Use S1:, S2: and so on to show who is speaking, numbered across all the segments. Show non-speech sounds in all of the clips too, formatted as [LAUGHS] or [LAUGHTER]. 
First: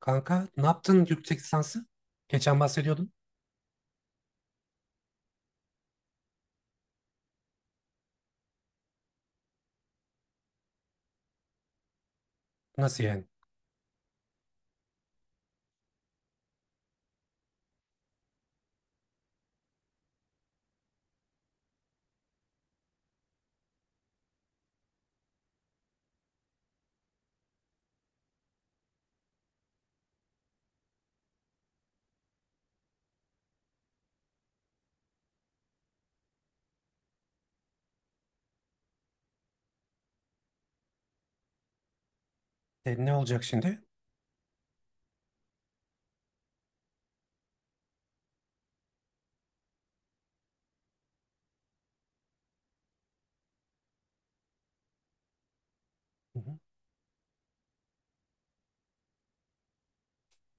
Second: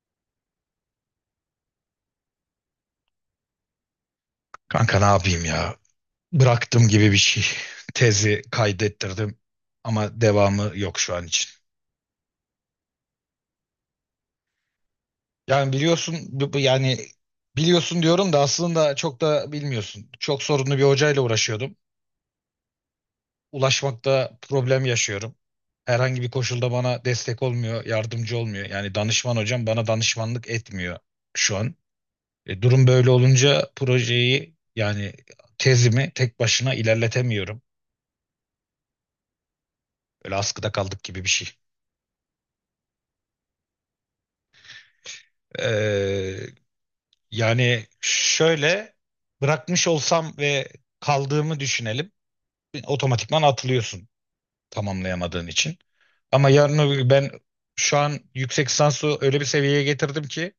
S1: Kanka ne yaptın yüksek lisansı? Geçen bahsediyordun.
S2: Kanka ne yapayım ya? Bıraktım gibi bir şey. Tezi kaydettirdim ama devamı yok şu an için.
S1: Nasıl yani?
S2: Yani biliyorsun biliyorsun diyorum da aslında çok da bilmiyorsun. Çok sorunlu bir hocayla uğraşıyordum. Ulaşmakta problem yaşıyorum. Herhangi bir koşulda bana destek olmuyor, yardımcı olmuyor. Yani danışman hocam bana danışmanlık etmiyor şu an. Durum böyle olunca projeyi yani tezimi tek başına ilerletemiyorum. Böyle askıda kaldık gibi bir şey.
S1: E, ne olacak şimdi?
S2: E, Yani şöyle bırakmış olsam ve kaldığımı düşünelim. Otomatikman atılıyorsun tamamlayamadığın için.
S1: Hı
S2: Ama
S1: hı.
S2: yarın öbür gün ben şu an yüksek lisansı öyle bir seviyeye getirdim ki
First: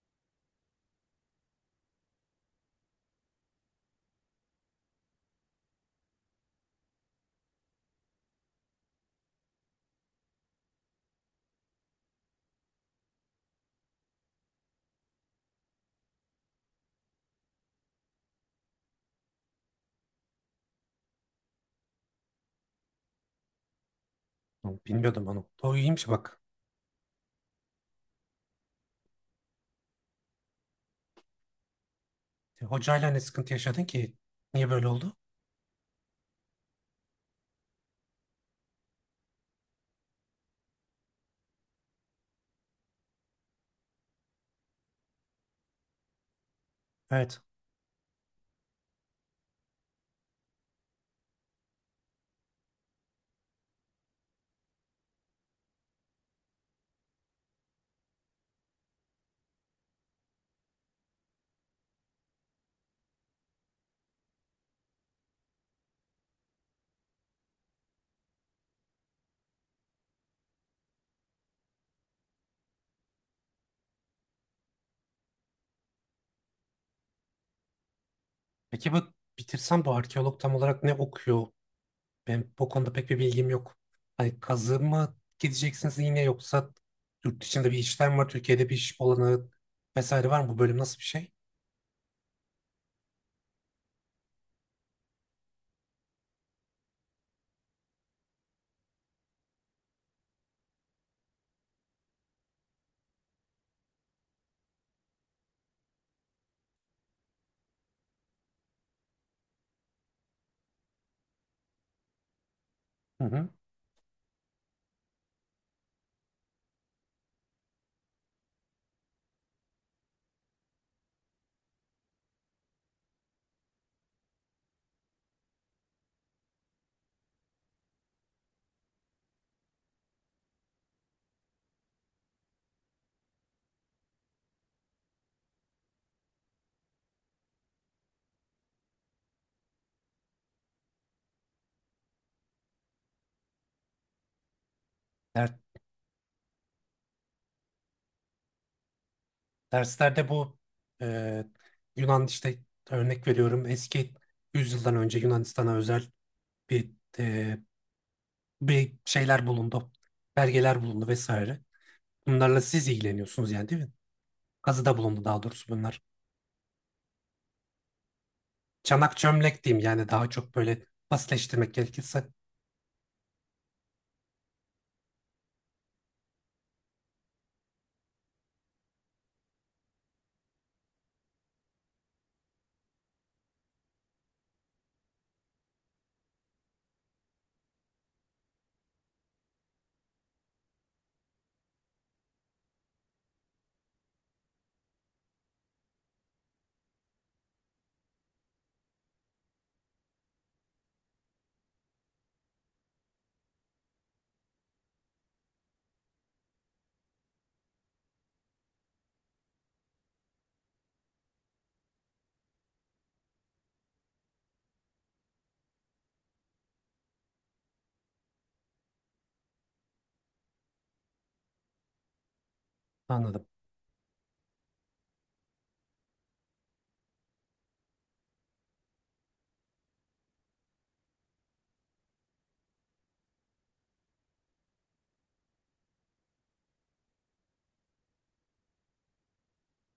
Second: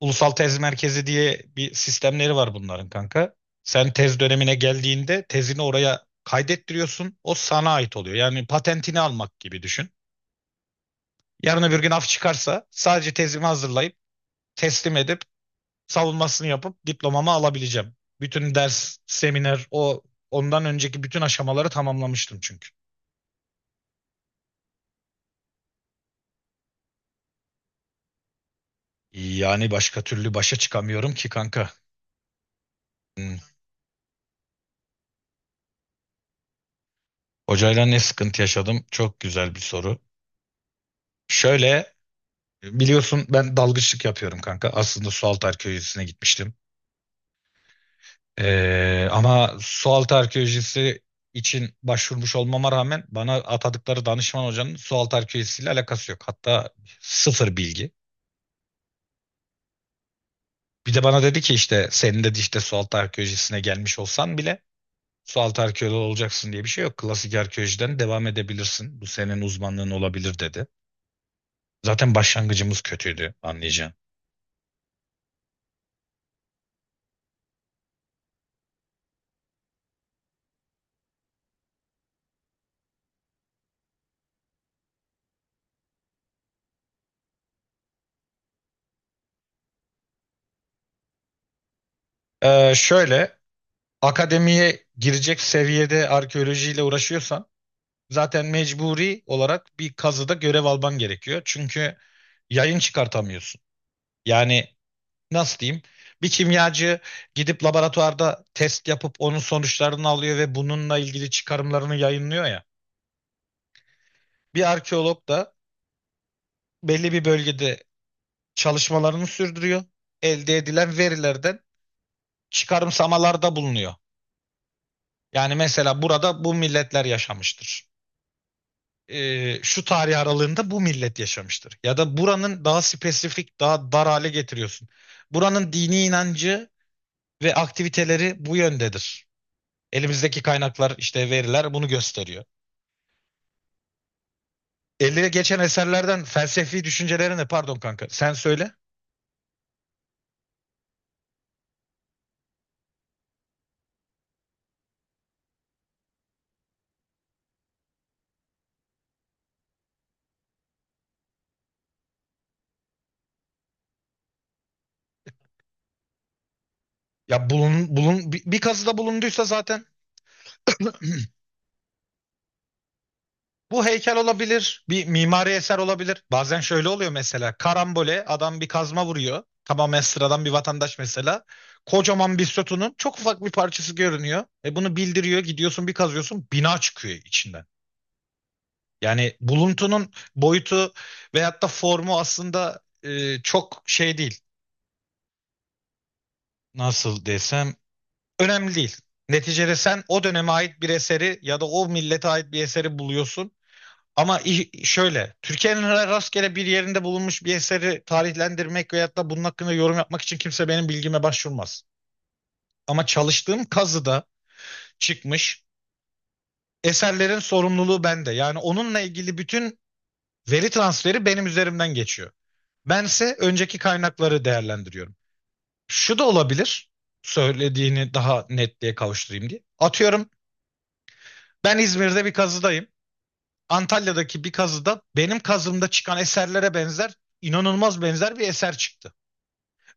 S2: ulusal tez merkezi diye bir sistemleri var bunların kanka. Sen tez dönemine geldiğinde tezini oraya kaydettiriyorsun. O sana ait oluyor. Yani patentini almak gibi düşün. Yarın öbür gün af çıkarsa sadece tezimi hazırlayıp teslim edip savunmasını yapıp diplomamı alabileceğim. Bütün ders, seminer, ondan önceki bütün aşamaları tamamlamıştım çünkü.
S1: Oğlum, bilmiyordum onu. O iyiymiş bak.
S2: Yani başka türlü başa çıkamıyorum ki kanka.
S1: E, hocayla ne
S2: Hmm.
S1: sıkıntı yaşadın ki? Niye böyle oldu?
S2: Hocayla ne sıkıntı yaşadım? Çok güzel bir soru. Şöyle biliyorsun ben dalgıçlık yapıyorum kanka. Aslında sualtı arkeolojisine gitmiştim.
S1: Evet.
S2: Ama sualtı arkeolojisi için başvurmuş olmama rağmen bana atadıkları danışman hocanın sualtı arkeolojisiyle alakası yok. Hatta sıfır bilgi. Bir de bana dedi ki işte senin dedi işte sualtı arkeolojisine gelmiş olsan bile sualtı arkeoloğu olacaksın diye bir şey yok. Klasik arkeolojiden devam edebilirsin. Bu senin uzmanlığın olabilir dedi. Zaten başlangıcımız kötüydü anlayacağın.
S1: Peki bu bitirsem bu arkeolog tam olarak ne okuyor? Ben bu konuda pek bir bilgim yok. Hani kazı mı gideceksiniz yine yoksa yurt dışında bir işlem var, Türkiye'de bir iş olanı vesaire var mı? Bu bölüm nasıl bir şey?
S2: Şöyle akademiye girecek seviyede arkeolojiyle uğraşıyorsan zaten mecburi olarak bir kazıda görev alman gerekiyor. Çünkü yayın çıkartamıyorsun. Yani nasıl diyeyim? Bir kimyacı gidip laboratuvarda test yapıp onun sonuçlarını alıyor ve bununla ilgili çıkarımlarını yayınlıyor ya.
S1: Hı hı.
S2: Bir arkeolog da belli bir bölgede çalışmalarını sürdürüyor. Elde edilen verilerden çıkarımsamalarda bulunuyor. Yani mesela burada bu milletler yaşamıştır. Şu tarih aralığında bu millet yaşamıştır. Ya da buranın daha spesifik, daha dar hale getiriyorsun. Buranın dini inancı ve aktiviteleri bu yöndedir. Elimizdeki kaynaklar işte veriler bunu gösteriyor. Elde
S1: Der-
S2: geçen eserlerden felsefi düşüncelerini pardon kanka sen söyle.
S1: Derslerde bu e, Yunan, işte örnek veriyorum, eski yüzyıldan önce Yunanistan'a özel bir, e, bir şeyler bulundu. Belgeler bulundu vesaire. Bunlarla siz ilgileniyorsunuz yani değil mi? Kazıda bulundu daha doğrusu bunlar.
S2: Ya bir kazıda
S1: Çanak
S2: bulunduysa
S1: çömlek diyeyim
S2: zaten
S1: yani, daha çok böyle basitleştirmek gerekirse.
S2: bu heykel olabilir, bir mimari eser olabilir. Bazen şöyle oluyor mesela karambole adam bir kazma vuruyor. Tamamen sıradan bir vatandaş mesela. Kocaman bir sütunun çok ufak bir parçası görünüyor. E bunu bildiriyor gidiyorsun bir kazıyorsun bina çıkıyor içinden. Yani buluntunun boyutu veyahut da formu aslında çok şey değil. Nasıl desem önemli değil. Neticede sen o döneme ait bir eseri ya da o millete ait bir eseri buluyorsun. Ama şöyle Türkiye'nin rastgele bir yerinde bulunmuş bir eseri tarihlendirmek veyahut da bunun hakkında yorum yapmak için kimse benim bilgime başvurmaz. Ama çalıştığım kazıda çıkmış eserlerin sorumluluğu bende. Yani onunla ilgili bütün veri transferi benim üzerimden geçiyor. Bense
S1: Anladım.
S2: önceki kaynakları değerlendiriyorum. Şu da olabilir. Söylediğini daha netliğe kavuşturayım diye. Atıyorum ben İzmir'de bir kazıdayım. Antalya'daki bir kazıda benim kazımda çıkan eserlere benzer, inanılmaz benzer bir eser çıktı.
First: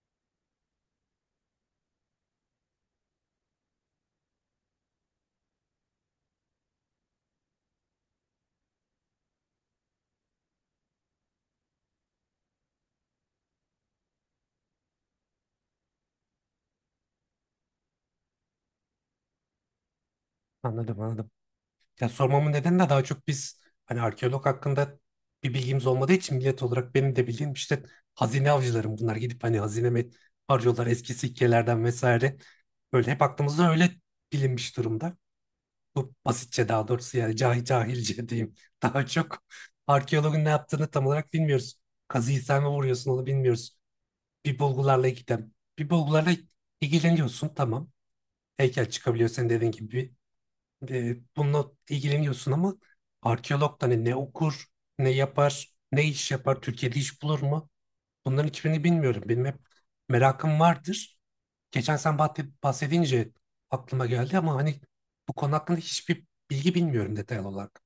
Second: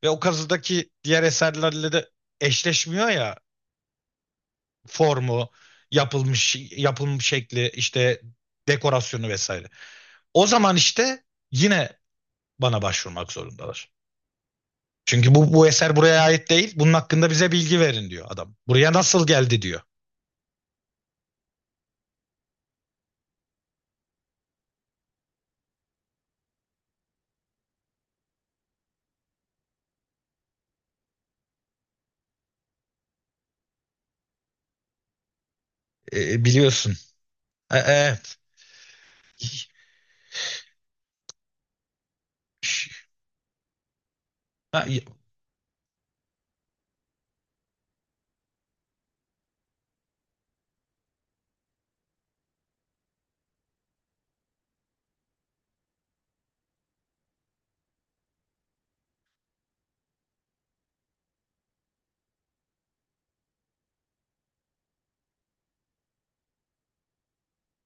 S2: Ve o kazıdaki diğer eserlerle de eşleşmiyor ya formu, yapılmış şekli, işte dekorasyonu vesaire. O zaman işte yine bana başvurmak zorundalar. Çünkü bu eser buraya ait değil. Bunun hakkında bize bilgi verin diyor adam. Buraya nasıl geldi diyor.
S1: Anladım. Ya sormamın nedeni de, daha çok biz hani arkeolog hakkında bir bilgimiz olmadığı için millet olarak, benim de bildiğim işte hazine avcılarım bunlar, gidip hani hazine mi arıyorlar eski sikkelerden vesaire. Böyle hep aklımızda öyle bilinmiş durumda. Bu basitçe, daha
S2: Biliyorsun.
S1: doğrusu yani cahil
S2: E, e,
S1: cahilce diyeyim. [LAUGHS] Daha çok arkeologun ne yaptığını tam olarak bilmiyoruz. Kazıyı sen mi vuruyorsun onu bilmiyoruz. Bir bulgularla ilgilen. Bir bulgularla ilgileniyorsun tamam. Heykel çıkabiliyor senin dediğin gibi, bununla ilgileniyorsun ama arkeolog da hani ne okur, ne yapar, ne iş yapar, Türkiye'de iş bulur mu? Bunların hiçbirini bilmiyorum. Benim hep merakım vardır. Geçen sen bahsedince aklıma geldi ama hani bu konu hakkında hiçbir bilgi bilmiyorum detaylı olarak.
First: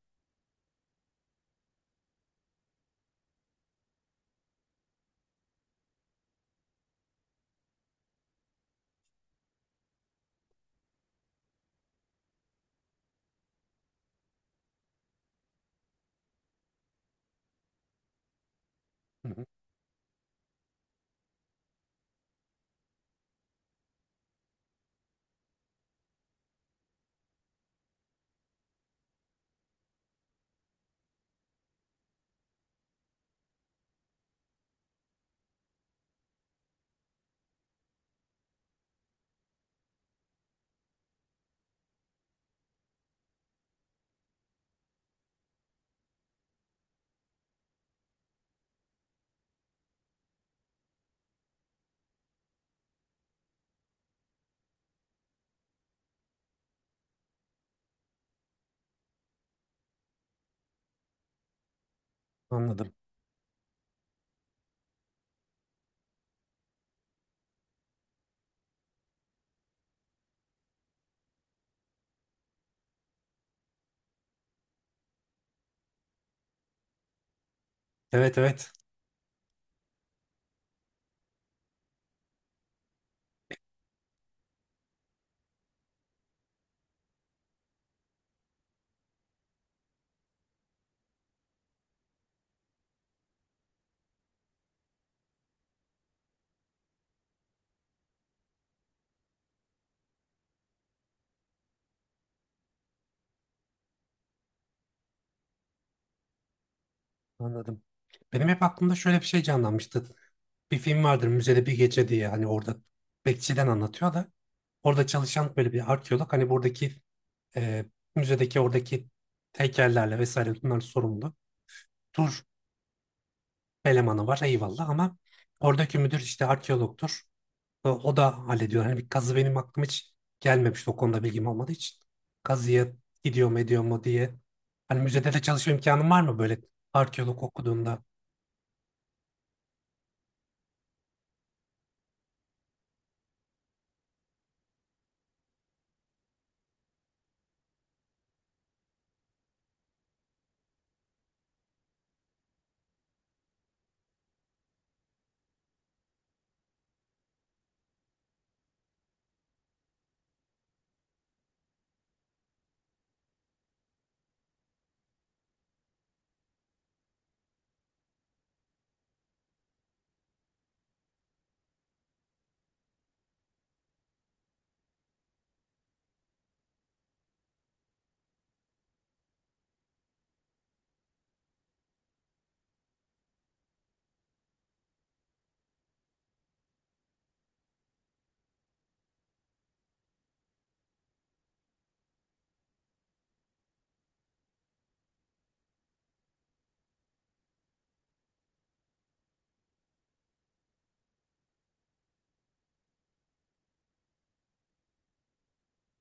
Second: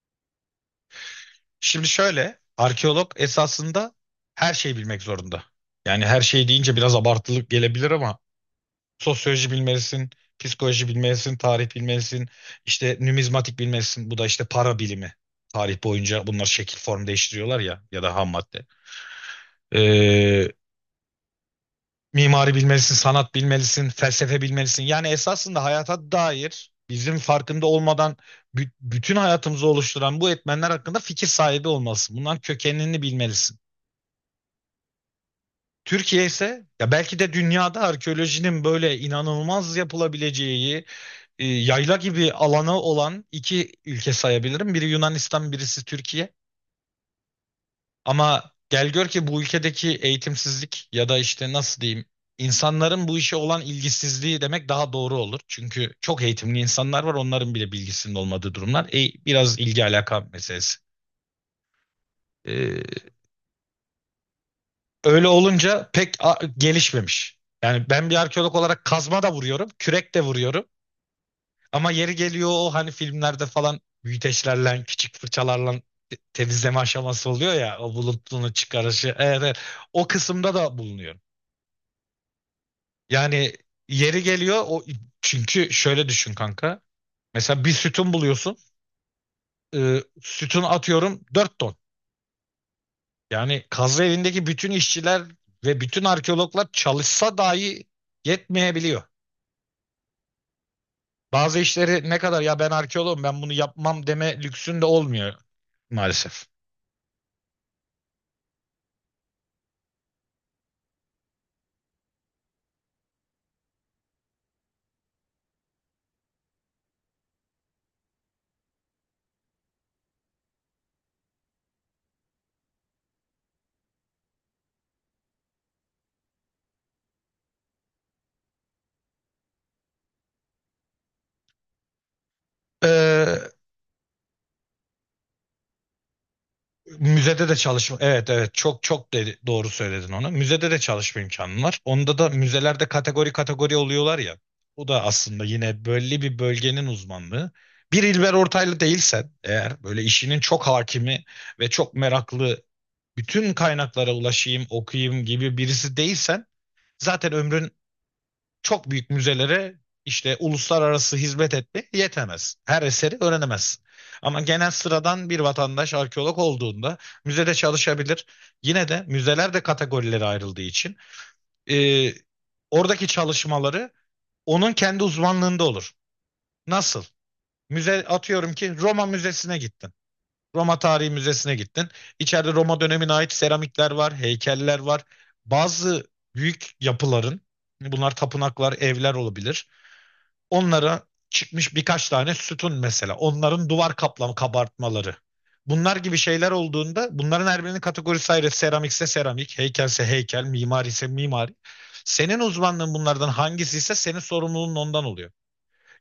S2: Şimdi şöyle arkeolog esasında her şeyi bilmek zorunda. Yani her şey deyince biraz abartılık gelebilir ama sosyoloji bilmelisin, psikoloji bilmelisin, tarih bilmelisin, işte numizmatik bilmelisin. Bu da işte para bilimi. Tarih boyunca bunlar şekil form değiştiriyorlar ya ya da ham madde.
S1: Hı hı.
S2: E, Mimari bilmelisin, sanat bilmelisin, felsefe bilmelisin. Yani esasında hayata dair bizim farkında olmadan bütün hayatımızı oluşturan bu etmenler hakkında fikir sahibi olmalısın. Bunların kökenini bilmelisin. Türkiye ise ya belki de dünyada arkeolojinin böyle inanılmaz yapılabileceği yayla gibi alanı olan iki ülke sayabilirim. Biri Yunanistan, birisi Türkiye. Ama gel gör ki bu ülkedeki eğitimsizlik ya da işte nasıl diyeyim insanların bu işe olan ilgisizliği demek daha doğru olur. Çünkü çok eğitimli insanlar var onların bile bilgisinin olmadığı durumlar. Biraz ilgi alaka meselesi.
S1: Anladım.
S2: Ee, Öyle olunca pek gelişmemiş. Yani ben bir arkeolog olarak kazma da vuruyorum, kürek de vuruyorum. Ama yeri geliyor o hani filmlerde falan büyüteçlerle, küçük fırçalarla temizleme aşaması oluyor ya o
S1: Evet
S2: bulutluğunu
S1: evet
S2: çıkarışı. Evet, evet. O kısımda da bulunuyor. Yani yeri geliyor o çünkü şöyle düşün kanka. Mesela bir sütun buluyorsun. Sütun atıyorum 4 ton. Yani kazı evindeki bütün işçiler ve bütün arkeologlar çalışsa dahi yetmeyebiliyor. Bazı işleri ne kadar ya ben arkeologum ben bunu yapmam deme lüksün de olmuyor maalesef.
S1: anladım. Benim hep aklımda şöyle bir şey canlanmıştı. Bir film vardır, müzede bir gece diye, hani orada bekçiden anlatıyor da, orada çalışan böyle bir arkeolog hani buradaki, e, müzedeki oradaki heykellerle vesaire, bunlar sorumlu. Tur elemanı var, eyvallah, ama oradaki müdür işte arkeologtur. O da hallediyor. Hani bir kazı benim aklıma hiç gelmemişti o konuda bilgim olmadığı için. Kazıya gidiyor
S2: Ee,
S1: mu, ediyor mu diye. Hani müzede de çalışma imkanım var mı böyle arkeolog
S2: Müzede de çalışma.
S1: okuduğunda?
S2: Evet, evet, çok çok dedi, doğru söyledin onu. Müzede de çalışma imkanım var. Onda da müzelerde kategori kategori oluyorlar ya. O da aslında yine belli bir bölgenin uzmanlığı. Bir İlber Ortaylı değilsen eğer böyle işinin çok hakimi ve çok meraklı bütün kaynaklara ulaşayım, okuyayım gibi birisi değilsen zaten ömrün çok büyük müzelere işte uluslararası hizmet etme yetemez. Her eseri öğrenemez. Ama genel sıradan bir vatandaş arkeolog olduğunda müzede çalışabilir. Yine de müzeler de kategorilere ayrıldığı için e, oradaki çalışmaları onun kendi uzmanlığında olur. Nasıl? Müze atıyorum ki Roma Müzesi'ne gittin. Roma Tarihi Müzesi'ne gittin. İçeride Roma dönemine ait seramikler var, heykeller var. Bazı büyük yapıların bunlar tapınaklar, evler olabilir. Onlara çıkmış birkaç tane sütun mesela. Onların duvar kaplam kabartmaları. Bunlar gibi şeyler olduğunda bunların her birinin kategorisi ayrı. Seramikse seramik, heykelse heykel, mimari ise mimari. Senin uzmanlığın bunlardan hangisi ise senin sorumluluğun ondan oluyor.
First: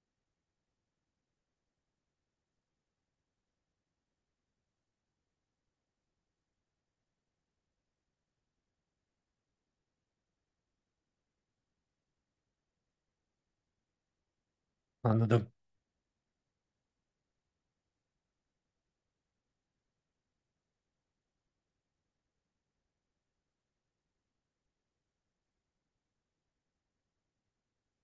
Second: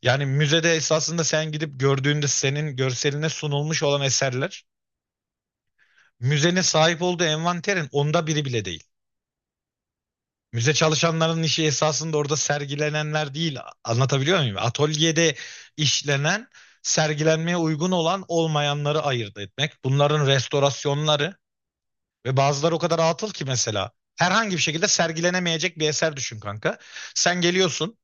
S2: Yani müzede esasında sen gidip gördüğünde senin görseline sunulmuş olan eserler müzenin sahip olduğu envanterin onda biri bile değil. Müze çalışanların işi esasında orada sergilenenler değil. Anlatabiliyor muyum? Atölyede
S1: Anladım,
S2: işlenen, sergilenmeye uygun olan olmayanları ayırt etmek. Bunların restorasyonları ve bazıları o kadar atıl ki mesela. Herhangi bir şekilde sergilenemeyecek bir eser düşün kanka. Sen geliyorsun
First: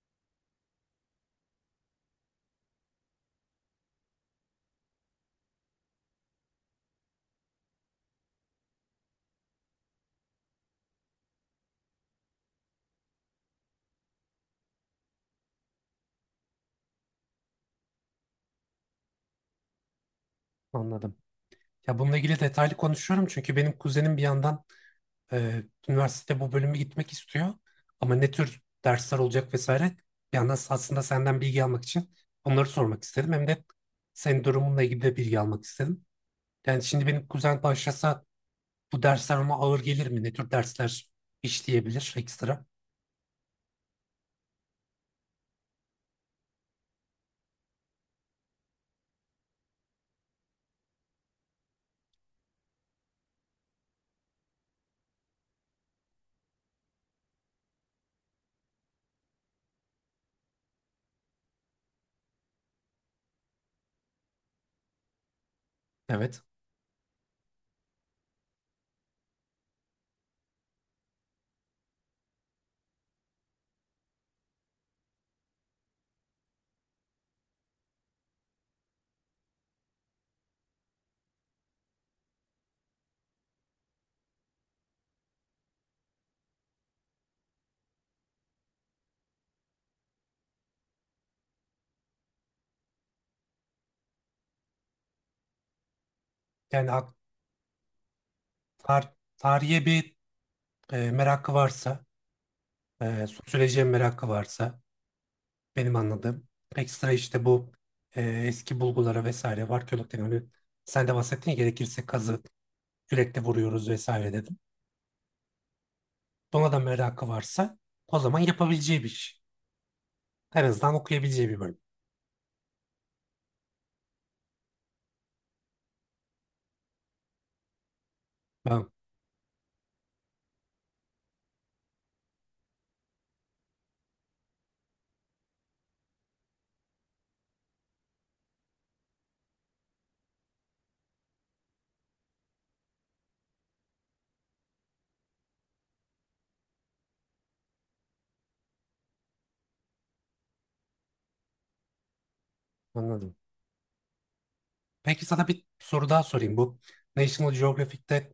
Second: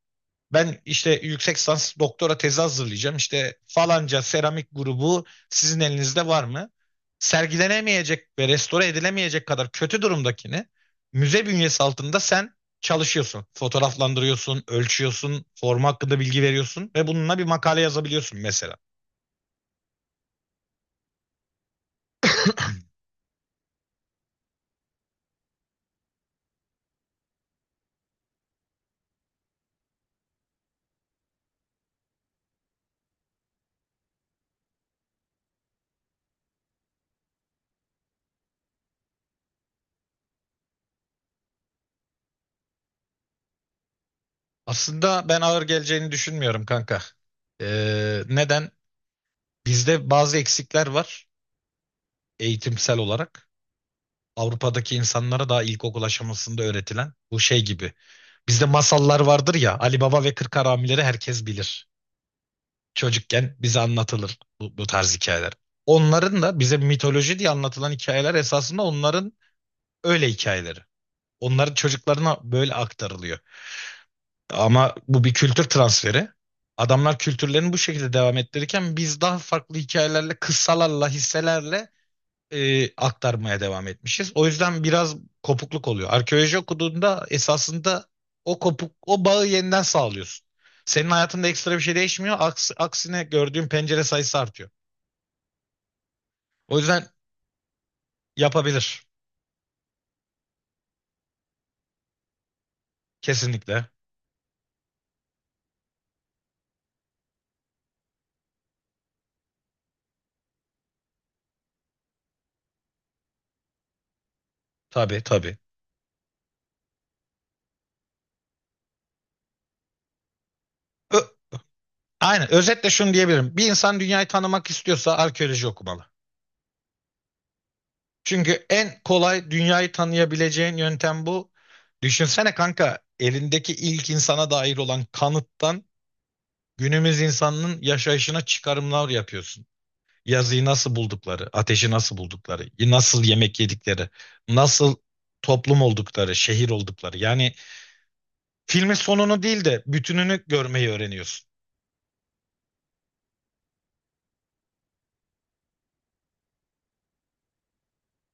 S2: ben işte yüksek lisans doktora tezi hazırlayacağım. İşte falanca seramik grubu sizin elinizde var mı? Sergilenemeyecek ve restore edilemeyecek kadar kötü durumdakini müze bünyesi altında sen çalışıyorsun. Fotoğraflandırıyorsun, ölçüyorsun, forma hakkında bilgi veriyorsun ve bununla bir makale yazabiliyorsun mesela.
S1: anladım. Ya bununla ilgili detaylı konuşuyorum çünkü benim kuzenim bir yandan, Ee, üniversitede bu bölümü gitmek istiyor. Ama ne tür dersler olacak vesaire. Bir yandan aslında senden bilgi almak için onları sormak istedim. Hem de senin durumunla ilgili de bilgi almak istedim. Yani şimdi benim kuzen başlasa bu dersler ona ağır gelir mi? Ne tür dersler işleyebilir ekstra?
S2: Aslında ben ağır geleceğini düşünmüyorum kanka. Neden? Bizde bazı eksikler var eğitimsel olarak. Avrupa'daki insanlara daha ilkokul aşamasında öğretilen bu şey gibi bizde masallar vardır ya Ali Baba ve Kırk Haramileri herkes bilir. Çocukken bize anlatılır bu tarz hikayeler.
S1: Evet.
S2: Onların da bize mitoloji diye anlatılan hikayeler esasında onların öyle hikayeleri. Onların çocuklarına böyle aktarılıyor. Ama bu bir kültür transferi. Adamlar kültürlerini bu şekilde devam ettirirken biz daha farklı hikayelerle, kıssalarla, hisselerle aktarmaya devam etmişiz. O yüzden biraz kopukluk oluyor. Arkeoloji okuduğunda esasında o bağı yeniden sağlıyorsun. Senin hayatında ekstra bir şey değişmiyor. Aksine gördüğün pencere sayısı artıyor. O
S1: Yani
S2: yüzden yapabilir.
S1: tarihe bir, merakı varsa, sosyolojiye
S2: Kesinlikle.
S1: merakı varsa, benim anladığım, ekstra işte bu, eski bulgulara vesaire var. Arkeologdan hani sen de bahsettin ya, gerekirse kazı kürekle vuruyoruz vesaire dedim.
S2: Tabii, tabii.
S1: Buna da merakı varsa o zaman yapabileceği bir iş. En azından
S2: Ö-
S1: okuyabileceği bir bölüm.
S2: Aynen. Özetle şunu diyebilirim. Bir insan dünyayı tanımak istiyorsa arkeoloji okumalı. Çünkü
S1: Tamam,
S2: en kolay dünyayı tanıyabileceğin yöntem bu. Düşünsene kanka elindeki ilk insana dair olan kanıttan günümüz insanının yaşayışına çıkarımlar yapıyorsun. Yazıyı nasıl buldukları, ateşi nasıl buldukları, nasıl yemek yedikleri, nasıl toplum oldukları, şehir oldukları. Yani filmin sonunu değil de bütününü görmeyi öğreniyorsun.
S1: anladım. Peki sana bir soru daha sorayım. Bu National Geographic'te,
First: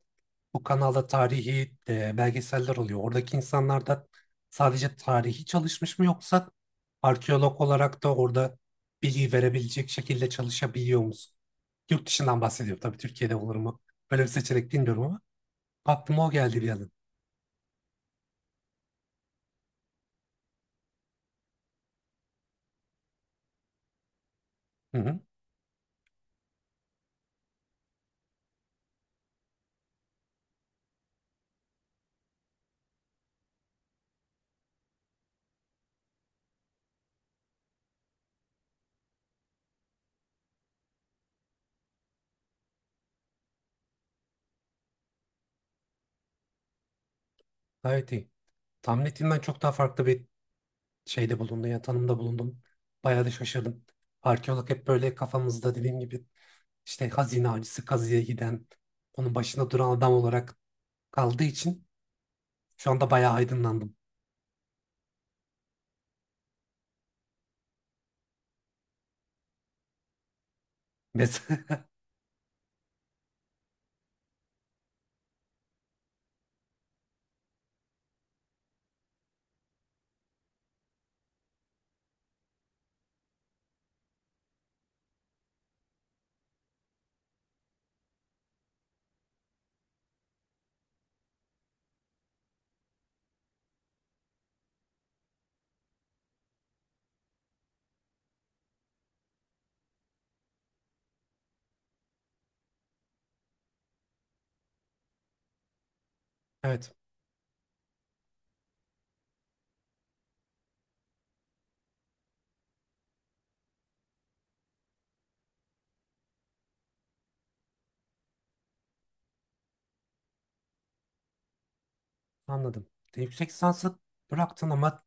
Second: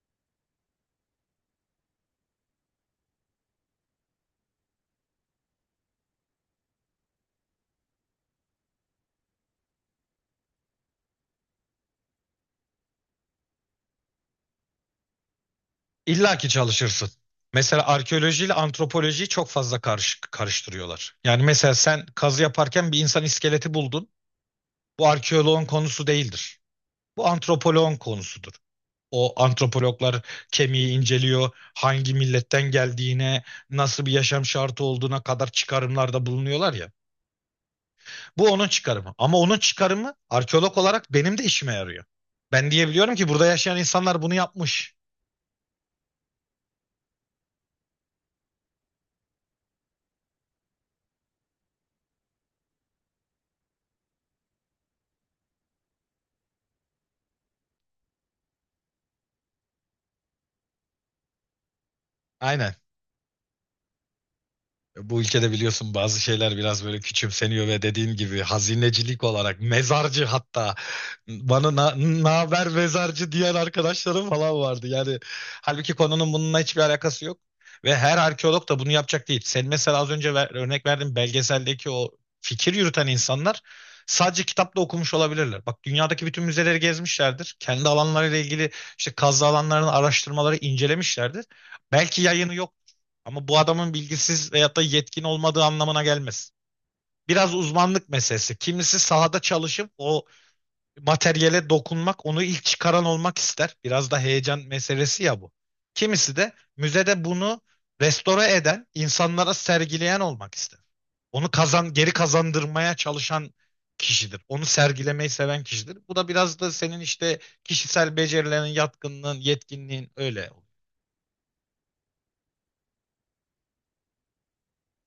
S1: bu kanalda tarihi, belgeseller oluyor. Oradaki insanlar da sadece tarihi çalışmış mı, yoksa arkeolog olarak da orada bilgi verebilecek şekilde çalışabiliyor musun? Yurt dışından bahsediyorum. Tabii Türkiye'de olur mu? Böyle bir seçenek bilmiyorum ama aklıma o
S2: İlla ki
S1: geldi bir an.
S2: çalışırsın. Mesela arkeolojiyle antropolojiyi çok fazla karıştırıyorlar. Yani mesela sen kazı yaparken bir insan iskeleti buldun.
S1: Hı
S2: Bu
S1: hı.
S2: arkeoloğun konusu değildir. Bu antropoloğun konusudur. O antropologlar kemiği inceliyor, hangi milletten geldiğine, nasıl bir yaşam şartı olduğuna kadar çıkarımlarda bulunuyorlar ya. Bu onun çıkarımı. Ama onun çıkarımı arkeolog olarak benim de işime yarıyor. Ben diyebiliyorum ki burada yaşayan insanlar bunu yapmış.
S1: Gayet iyi. Tahmin ettiğimden çok daha farklı bir şeyde bulundum ya, tanımda bulundum. Bayağı da şaşırdım. Arkeolog hep böyle kafamızda, dediğim gibi, işte hazine avcısı, kazıya giden, onun başında duran adam olarak kaldığı için
S2: Aynen.
S1: şu anda bayağı aydınlandım.
S2: Bu ülkede biliyorsun bazı şeyler biraz böyle küçümseniyor ve dediğin gibi hazinecilik olarak mezarcı hatta bana
S1: Mesela
S2: naber mezarcı diyen arkadaşlarım falan vardı. Yani halbuki konunun bununla hiçbir alakası yok ve her arkeolog da bunu yapacak değil. Sen mesela az önce örnek verdiğin belgeseldeki o fikir yürüten insanlar sadece kitapta okumuş olabilirler. Bak dünyadaki bütün müzeleri gezmişlerdir. Kendi alanlarıyla ilgili işte kazı alanlarının araştırmaları incelemişlerdir. Belki yayını yok ama bu adamın bilgisiz veyahut da yetkin olmadığı anlamına gelmez. Biraz uzmanlık meselesi. Kimisi sahada çalışıp o materyale dokunmak, onu ilk çıkaran olmak ister. Biraz da heyecan meselesi ya bu. Kimisi de
S1: [LAUGHS] evet,
S2: müzede bunu restore eden, insanlara sergileyen olmak ister. Onu kazan, geri kazandırmaya çalışan kişidir. Onu sergilemeyi seven kişidir. Bu da biraz da senin işte kişisel becerilerin, yatkınlığın, yetkinliğin öyle.
S1: anladım. De, yüksek lisansı bıraktın ama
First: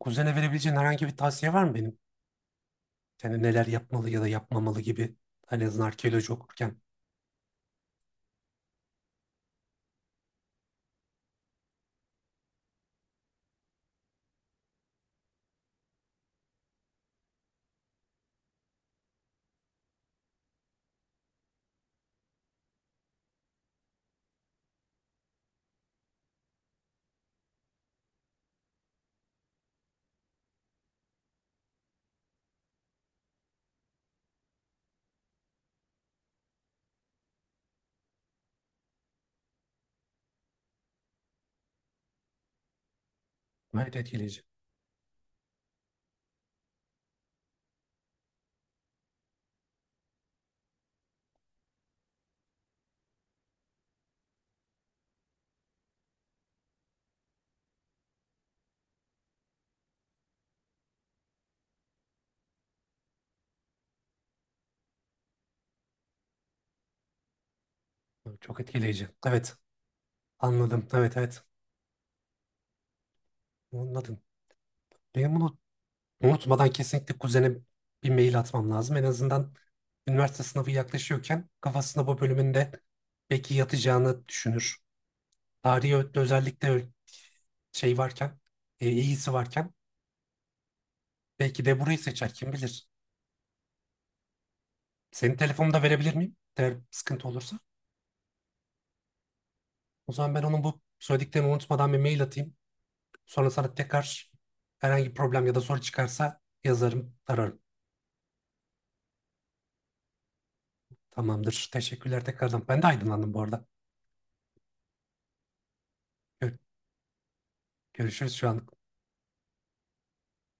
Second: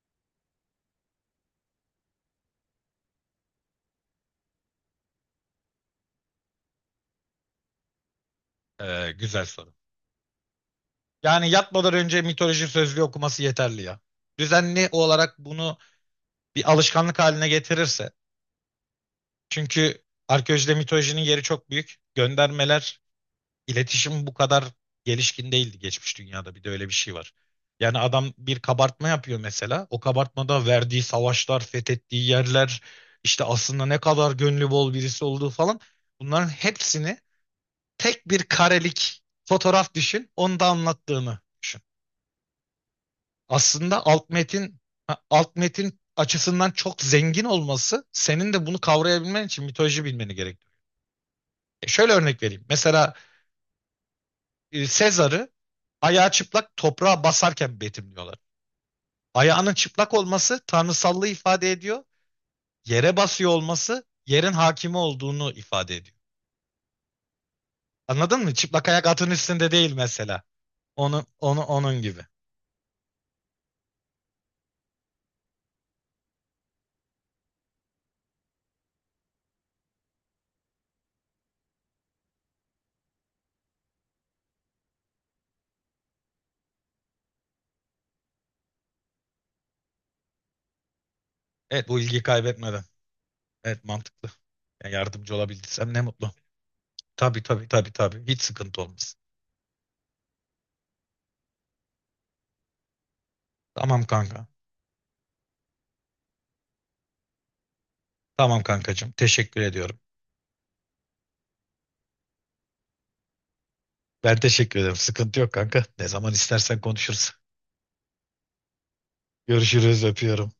S1: kuzene verebileceğin herhangi bir tavsiye var mı benim? Yani neler yapmalı ya da yapmamalı gibi. Hani en azından arkeoloji okurken.
S2: Güzel soru. Yani yatmadan önce mitoloji sözlüğü okuması yeterli ya. Düzenli olarak bunu bir alışkanlık haline getirirse. Çünkü arkeolojide mitolojinin yeri çok büyük. Göndermeler, iletişim bu kadar gelişkin değildi geçmiş dünyada. Bir de öyle bir şey var. Yani adam bir kabartma yapıyor mesela. O kabartmada verdiği savaşlar, fethettiği yerler, işte aslında ne kadar gönlü bol birisi olduğu falan. Bunların hepsini tek bir karelik fotoğraf düşün, onu da anlattığını düşün.
S1: Evet,
S2: Aslında
S1: etkileyici.
S2: alt metin açısından çok zengin olması senin de bunu kavrayabilmen için mitoloji bilmeni gerektiriyor. Şöyle örnek vereyim. Mesela Sezar'ı ayağı çıplak toprağa basarken betimliyorlar. Ayağının çıplak olması tanrısallığı ifade ediyor. Yere basıyor olması yerin hakimi olduğunu ifade ediyor. Anladın mı?
S1: Çok
S2: Çıplak ayak
S1: etkileyici.
S2: atın
S1: Evet,
S2: üstünde değil mesela.
S1: anladım. Evet
S2: Onu,
S1: evet
S2: onu onun gibi.
S1: anladım. Benim bunu, unutmadan kesinlikle kuzene bir mail atmam lazım. En azından üniversite sınavı yaklaşıyorken kafasında bu bölümünde belki yatacağını düşünür. Tarihi özellikle şey varken, iyisi varken belki de
S2: Evet
S1: burayı
S2: bu ilgi
S1: seçer kim
S2: kaybetmeden.
S1: bilir.
S2: Evet mantıklı. Yani yardımcı
S1: Senin telefonunu da
S2: olabildiysem ne
S1: verebilir
S2: mutlu.
S1: miyim? Eğer sıkıntı
S2: Tabii
S1: olursa.
S2: tabii tabii tabii. Hiç sıkıntı olmaz.
S1: O zaman ben onun bu söylediklerini unutmadan bir mail atayım. Sonra sana
S2: Tamam
S1: tekrar
S2: kanka.
S1: herhangi bir problem ya da soru çıkarsa yazarım, ararım.
S2: Tamam kankacığım. Teşekkür ediyorum.
S1: Tamamdır. Teşekkürler tekrardan. Ben de aydınlandım bu arada.
S2: Ben teşekkür ederim. Sıkıntı yok kanka. Ne zaman
S1: Gör-
S2: istersen konuşuruz.
S1: Görüşürüz şu an.
S2: Görüşürüz. Öpüyorum.